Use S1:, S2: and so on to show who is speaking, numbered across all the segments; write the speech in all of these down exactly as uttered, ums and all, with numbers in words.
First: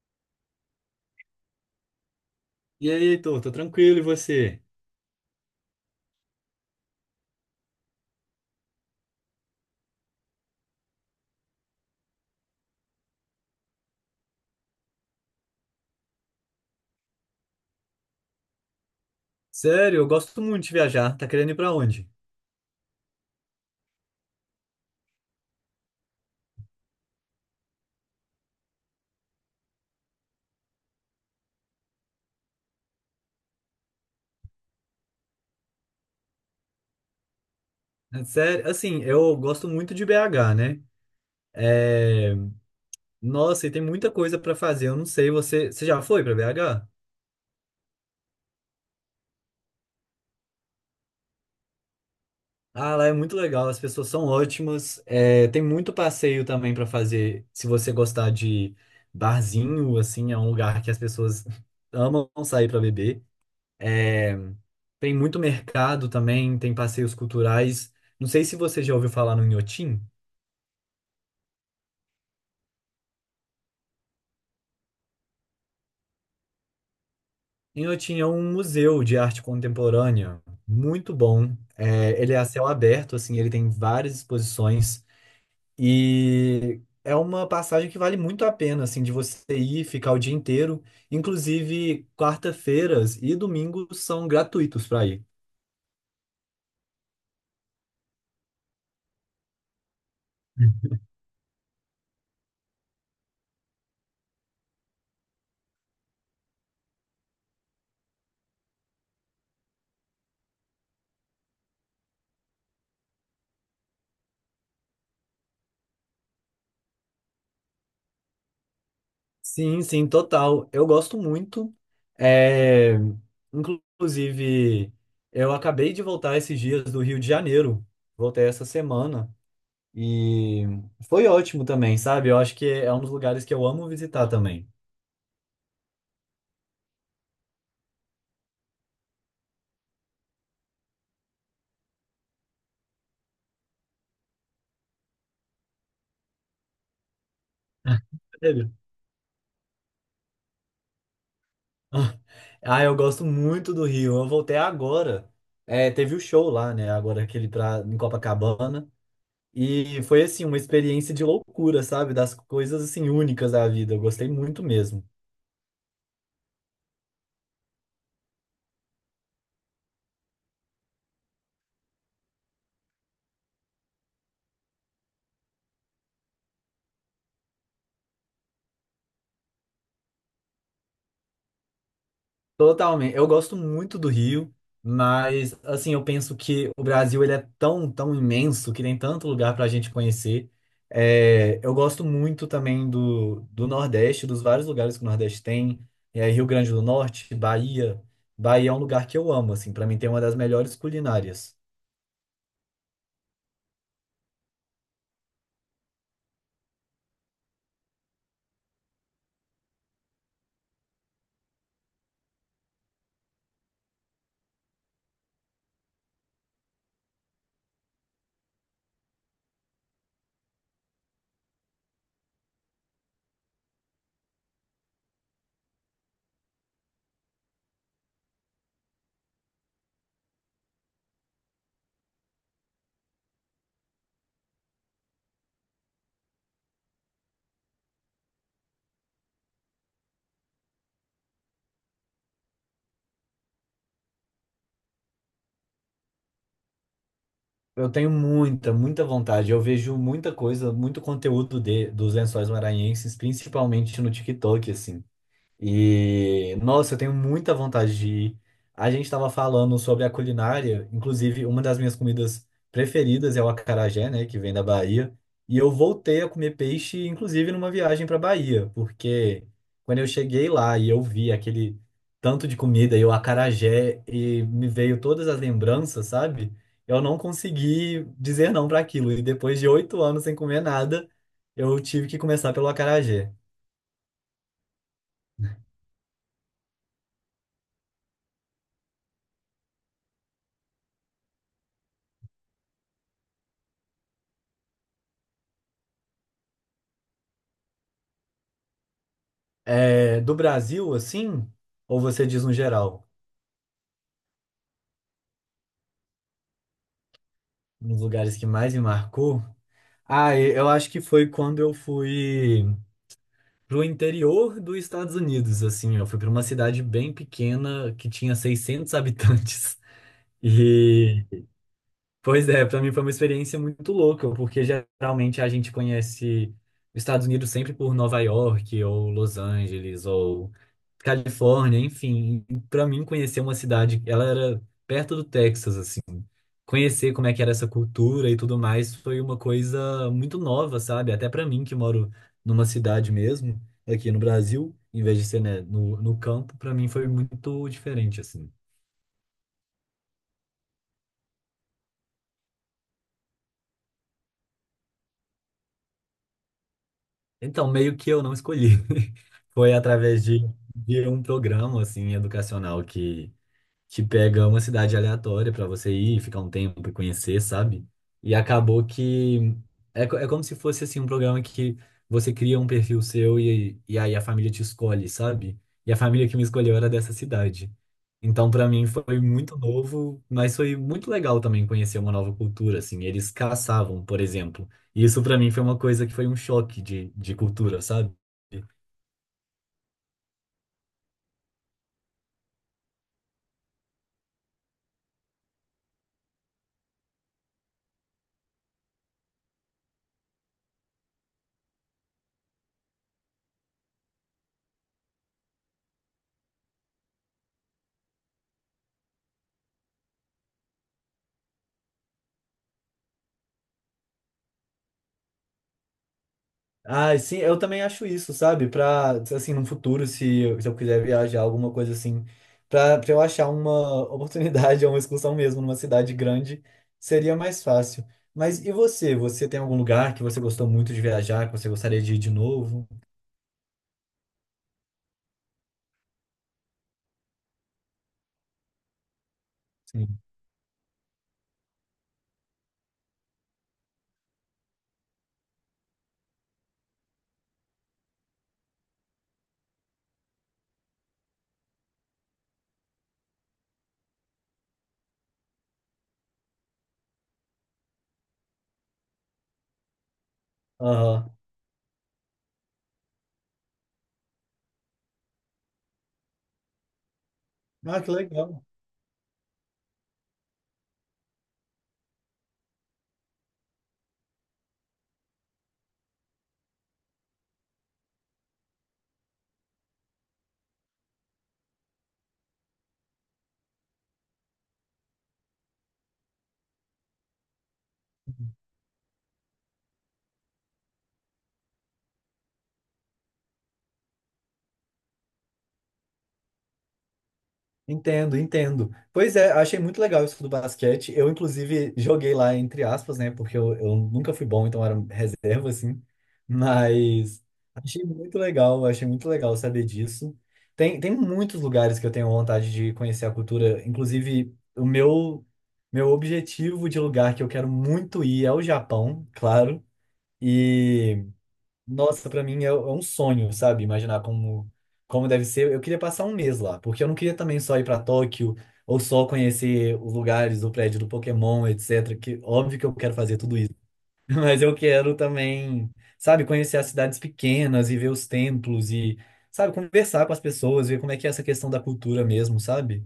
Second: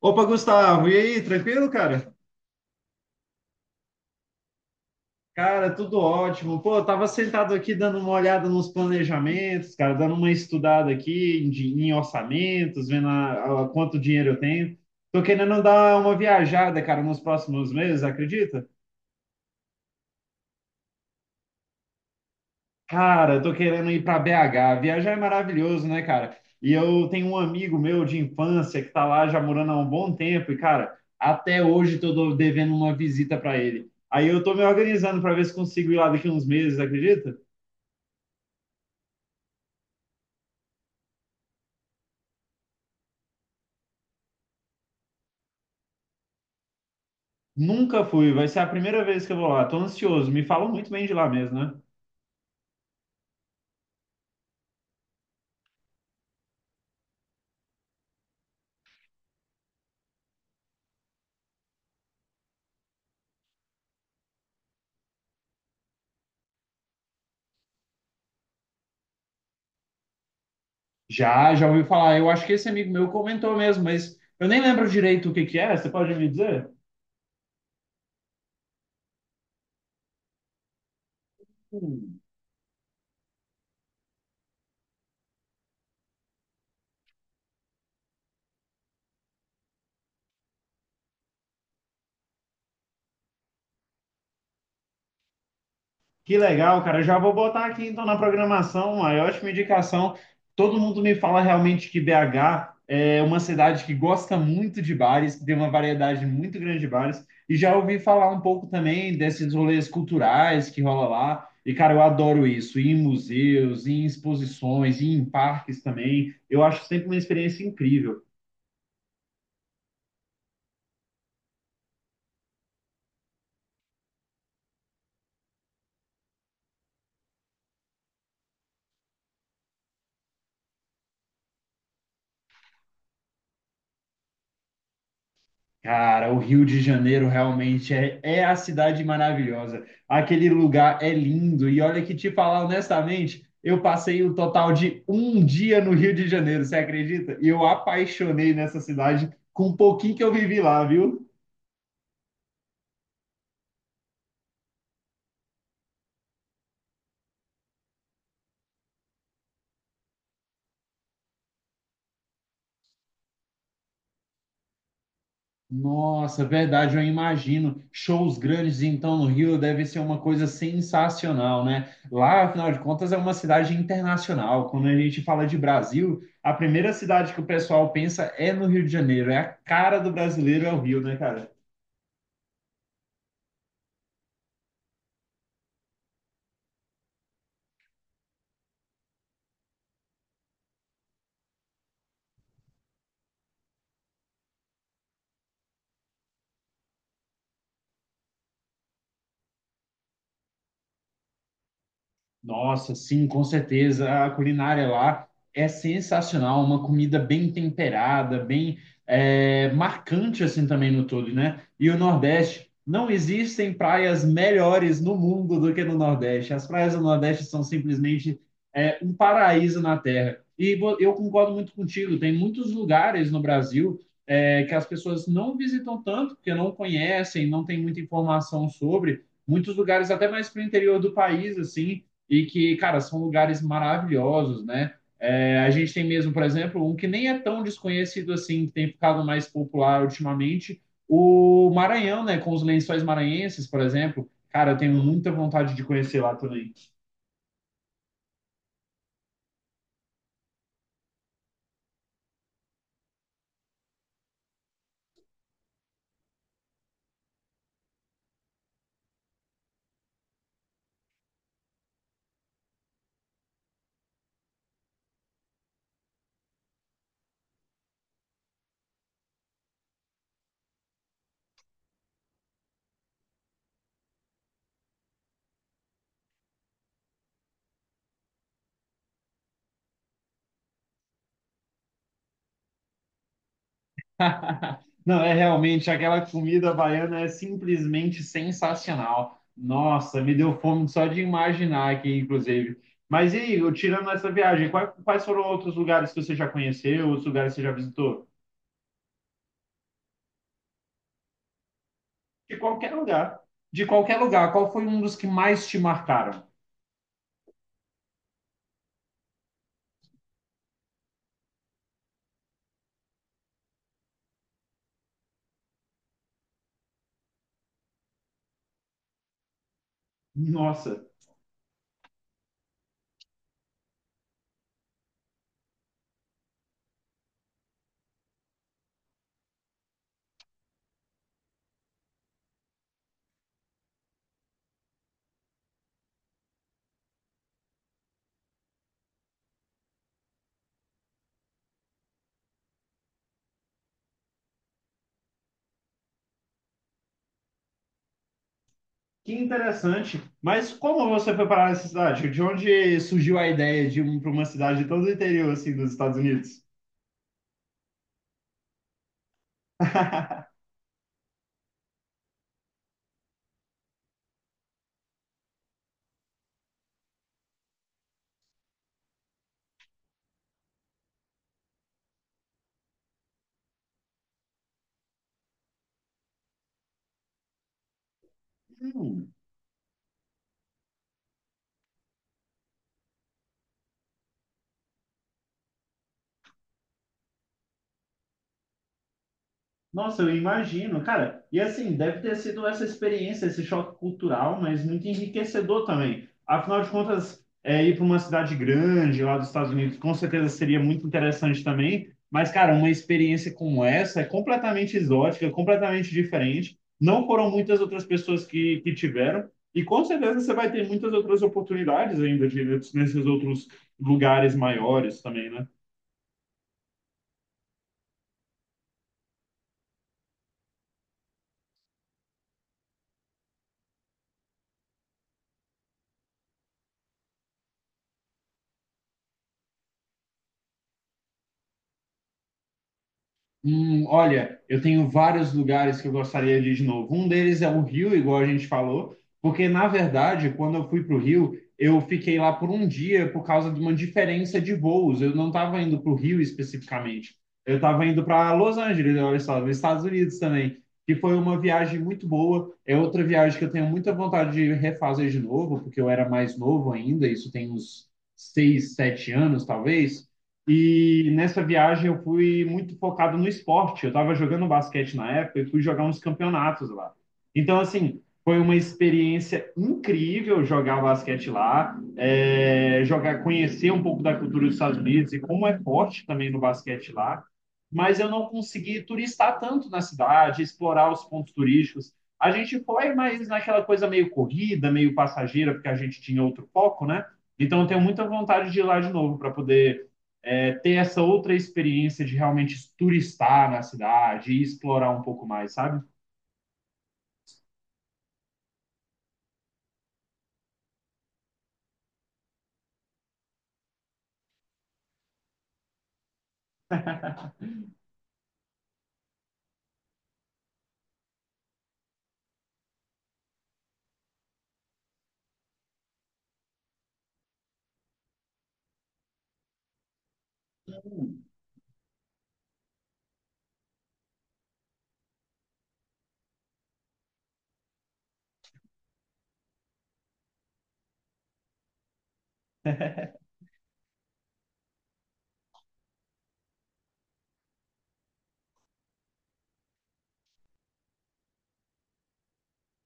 S1: Opa, Gustavo, e aí, tranquilo, cara?
S2: E aí, Heitor, tô tranquilo, e você?
S1: Cara, tudo ótimo. Pô, eu tava sentado aqui dando uma olhada nos planejamentos, cara, dando uma estudada aqui em, di- em orçamentos, vendo a, a- quanto dinheiro eu tenho. Tô querendo dar uma viajada, cara, nos próximos meses, acredita?
S2: Sério, eu gosto muito de viajar. Tá querendo ir pra onde?
S1: Cara, eu tô querendo ir para B H. Viajar é maravilhoso, né, cara? E eu tenho um amigo meu de infância que tá lá já morando há um bom tempo e, cara, até hoje tô do- devendo uma visita para ele. Aí eu tô me organizando para ver se consigo ir lá daqui uns meses, acredita?
S2: Sério, assim, eu gosto muito de B H, né? É... Nossa, e tem muita coisa pra fazer. Eu não sei, você, você já foi pra B H?
S1: Nunca fui, vai ser a primeira vez que eu vou lá. Tô ansioso, me falam muito bem de lá mesmo, né?
S2: Ah, lá é muito legal, as pessoas são ótimas. É, tem muito passeio também pra fazer. Se você gostar de barzinho, assim, é um lugar que as pessoas amam sair pra beber. É, Tem muito mercado também, tem passeios culturais. Não sei se você já ouviu falar no Inhotim.
S1: Já, já ouvi falar. Eu acho que esse amigo meu comentou mesmo, mas eu nem lembro direito o que que é. Você pode me dizer?
S2: E Eu tinha um museu de arte contemporânea muito bom. É, ele é a céu aberto, assim, ele tem várias exposições e é uma passagem que vale muito a pena, assim, de você ir ficar o dia inteiro. Inclusive, quarta-feiras e domingos são gratuitos para ir.
S1: Que legal, cara. Eu já vou botar aqui então na programação uma ótima indicação. Todo mundo me fala realmente que B H é uma cidade que gosta muito de bares, que tem uma variedade muito grande de bares. E já ouvi falar um pouco também desses rolês culturais que rola lá. E, cara, eu adoro isso, ir em museus, ir em exposições, ir em parques também. Eu acho sempre uma experiência incrível.
S2: Sim, sim, total. Eu gosto muito. É, Inclusive, eu acabei de voltar esses dias do Rio de Janeiro. Voltei essa semana. E foi ótimo também, sabe? Eu acho que é um dos lugares que eu amo visitar também.
S1: Cara, o Rio de Janeiro realmente é, é a cidade maravilhosa. Aquele lugar é lindo. E olha que te falar honestamente, eu passei o total de um dia no Rio de Janeiro, você acredita? E eu apaixonei
S2: Sério?
S1: nessa cidade com um pouquinho que eu vivi lá, viu?
S2: Ah, eu gosto muito do Rio. Eu voltei agora. É, teve o show lá, né? Agora aquele pra, em Copacabana. E foi assim, uma experiência de loucura, sabe? Das coisas assim únicas da vida. Eu gostei muito mesmo.
S1: Nossa, verdade, eu imagino. Shows grandes, então, no Rio deve ser uma coisa sensacional, né? Lá, afinal de contas, é uma cidade internacional. Quando a gente fala de Brasil, a primeira cidade que o pessoal pensa é no Rio de Janeiro. É a cara do brasileiro, é o Rio, né, cara?
S2: Totalmente. Eu gosto muito do Rio, mas assim, eu penso que o Brasil ele é tão, tão imenso que tem tanto lugar para a gente conhecer. É, eu gosto muito também do, do Nordeste, dos vários lugares que o Nordeste tem. É, Rio Grande do Norte, Bahia. Bahia é um lugar que eu amo, assim, para mim tem uma das melhores culinárias.
S1: Nossa, sim, com certeza. A culinária lá é sensacional, uma comida bem temperada, bem é, marcante assim também no todo, né? E o Nordeste, não existem praias melhores no mundo do que no Nordeste. As praias do Nordeste são simplesmente é, um paraíso na Terra. E vo- eu concordo muito contigo. Tem muitos lugares no Brasil é, que as pessoas não visitam tanto, porque não conhecem, não tem muita informação sobre. Muitos lugares até mais para o interior do país, assim e que, cara, são lugares maravilhosos, né? É, a gente tem mesmo, por exemplo, um que nem é tão desconhecido assim, que tem ficado mais popular ultimamente, o Maranhão, né? Com os lençóis maranhenses, por exemplo. Cara, eu tenho muita vontade de conhecer lá também.
S2: Eu tenho muita, muita vontade. Eu vejo muita coisa, muito conteúdo de, dos Lençóis Maranhenses, principalmente no TikTok, assim. E, nossa, eu tenho muita vontade de ir. A gente estava falando sobre a culinária, inclusive uma das minhas comidas preferidas é o acarajé, né, que vem da Bahia. E eu voltei a comer peixe, inclusive numa viagem para Bahia, porque quando eu cheguei lá e eu vi aquele tanto de comida e o acarajé e me veio todas as lembranças, sabe? Eu não consegui dizer não para aquilo. E depois de oito anos sem comer nada, eu tive que começar pelo acarajé.
S1: Não, é realmente, aquela comida baiana é simplesmente sensacional. Nossa, me deu fome só de imaginar aqui, inclusive. Mas e aí, tirando essa viagem, quais, quais foram outros lugares que você já conheceu, outros lugares que você já visitou?
S2: É, do Brasil, assim, ou você diz no
S1: De qualquer
S2: geral,
S1: lugar. De qualquer lugar. Qual foi um dos que mais te marcaram?
S2: nos lugares que mais me marcou? Ah, e- eu acho que foi quando eu fui pro interior dos Estados Unidos, assim, eu fui para uma cidade bem pequena que tinha seiscentos habitantes.
S1: Nossa,
S2: E Pois é, para mim foi uma experiência muito louca, porque geralmente a gente conhece os Estados Unidos sempre por Nova York, ou Los Angeles, ou Califórnia, enfim. Para mim, conhecer uma cidade, ela era perto do Texas, assim. Conhecer como é que era essa cultura e tudo mais foi uma coisa muito nova, sabe? Até para mim, que moro numa cidade mesmo, aqui no Brasil, em vez de ser, né, no, no campo, para mim foi muito diferente, assim.
S1: que interessante. Mas como você foi parar nessa cidade? De onde surgiu a ideia de ir para uma cidade todo o interior assim, dos Estados Unidos?
S2: Então, meio que eu não escolhi. Foi através de, de um programa, assim, educacional que, que pega uma cidade aleatória pra você ir, ficar um tempo e conhecer, sabe? E acabou que é, co- é como se fosse assim um programa que você cria um perfil seu e, e aí a família te escolhe, sabe? E a família que me escolheu era dessa cidade. Então, pra mim foi
S1: Hum.
S2: muito novo, mas foi muito legal também conhecer uma nova cultura, assim. Eles caçavam, por exemplo. E isso pra mim foi uma coisa que foi um choque de, de cultura, sabe?
S1: Nossa, eu imagino, cara. E assim, deve ter sido essa experiência, esse choque cultural, mas muito enriquecedor também. Afinal de contas, é, ir para uma cidade grande lá dos Estados Unidos, com certeza seria muito interessante também. Mas, cara, uma experiência como essa é completamente exótica, completamente diferente. Não foram muitas outras pessoas que, que tiveram. E com certeza você vai ter muitas outras oportunidades ainda de, nesses outros lugares maiores também, né?
S2: Ah, sim, eu também acho isso, sabe? Pra, assim, no futuro, se eu, se eu quiser viajar, alguma coisa assim, pra, pra eu achar uma oportunidade, uma excursão mesmo, numa cidade grande, seria mais fácil. Mas e você? Você tem algum lugar que você gostou muito de viajar, que você gostaria de ir de novo?
S1: Hum, olha, eu tenho vários lugares que eu gostaria de ir de novo. Um deles é o Rio, igual a gente falou, porque na
S2: Sim.
S1: verdade, quando eu fui para o Rio, eu fiquei lá por um dia por causa de uma diferença de voos. Eu não estava indo para o Rio especificamente. Eu estava indo para Los Angeles, olha só, nos Estados Unidos também, que foi uma viagem muito boa. É outra viagem que eu tenho muita vontade de refazer de novo, porque eu era mais novo ainda, isso tem uns seis, sete anos, talvez. E
S2: Aham.
S1: nessa viagem eu fui muito focado no esporte. Eu estava jogando basquete na época e fui jogar uns campeonatos lá. Então,
S2: Ah, que
S1: assim, foi
S2: legal.
S1: uma experiência incrível jogar basquete lá, é, jogar, conhecer um pouco da cultura dos Estados Unidos e como é forte também no basquete lá. Mas eu não consegui turistar tanto na cidade, explorar os pontos turísticos. A gente foi, mas naquela coisa meio corrida, meio passageira, porque a gente tinha outro foco, né? Então, eu tenho muita vontade de ir lá de novo para poder é, ter essa outra experiência de realmente turistar na cidade e explorar um pouco mais, sabe?
S2: Entendo, entendo. Pois é, achei muito legal isso do basquete. Eu, inclusive, joguei lá, entre aspas, né? Porque eu, eu nunca fui bom, então era reserva, assim. Mas achei muito legal, achei muito legal saber disso. Tem, tem muitos lugares que eu tenho vontade de conhecer a cultura. Inclusive, o meu, meu objetivo de lugar que eu quero muito ir é o Japão, claro. E nossa, pra mim é, é um sonho, sabe? Imaginar como, como deve ser. Eu queria passar um mês lá, porque eu não queria também só ir pra Tóquio ou só conhecer os lugares, o prédio do Pokémon, etcétera. Que óbvio que eu quero fazer tudo isso, mas eu quero também, sabe, conhecer as cidades pequenas e ver os templos e, sabe, conversar com as pessoas, ver como é que é essa questão da cultura mesmo, sabe?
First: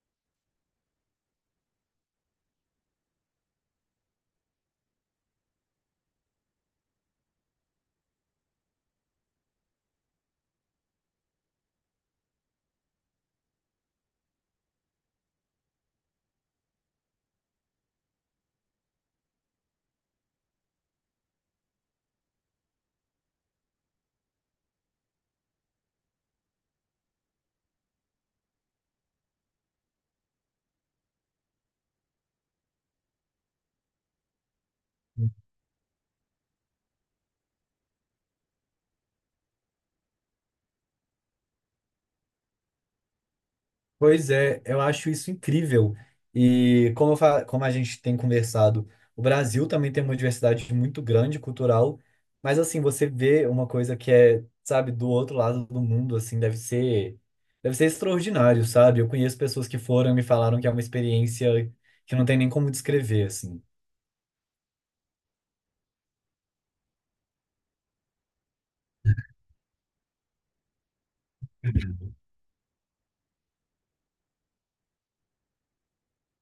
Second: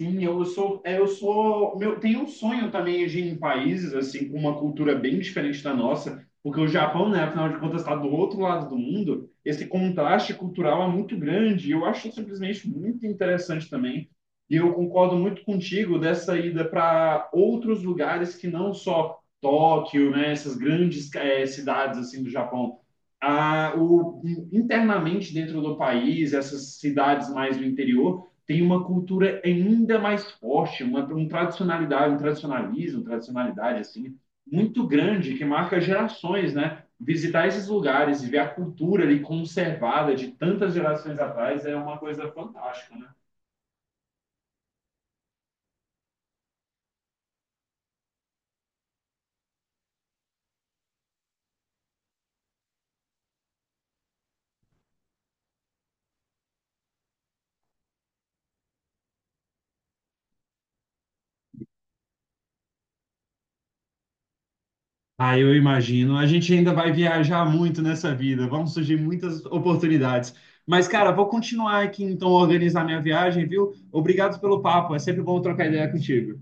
S1: Sim, eu sou, é, eu sou, meu, tenho um sonho também de ir em países assim com uma cultura bem diferente da nossa, porque o Japão, né, afinal de contas, está do outro lado do mundo. Esse contraste cultural é muito grande. E eu acho simplesmente muito interessante também. E eu concordo muito contigo dessa ida para outros lugares que não só Tóquio, né, essas grandes eh, cidades assim do Japão. Ah, o, Internamente dentro do país, essas cidades mais do interior tem uma cultura ainda mais forte, uma um tradicionalidade, um tradicionalismo, tradicionalidade assim muito grande que marca gerações, né? Visitar esses lugares e ver a cultura ali conservada de tantas gerações atrás é uma coisa fantástica, né?
S2: Pois é, eu acho isso incrível. E como, eu fa- como a gente tem conversado, o Brasil também tem uma diversidade muito grande cultural, mas assim, você vê uma coisa que é, sabe, do outro lado do mundo, assim, deve ser, deve ser extraordinário, sabe? Eu conheço pessoas que foram e me falaram que é uma experiência que não tem nem como descrever, assim.
S1: Ah, eu imagino. A gente ainda vai viajar muito nessa vida, vão surgir muitas oportunidades. Mas, cara, vou continuar aqui então a organizar minha viagem, viu? Obrigado pelo papo, é sempre bom trocar ideia contigo.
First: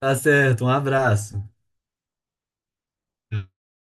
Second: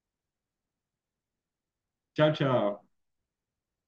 S2: Tá certo, um abraço.
S1: Tchau, tchau.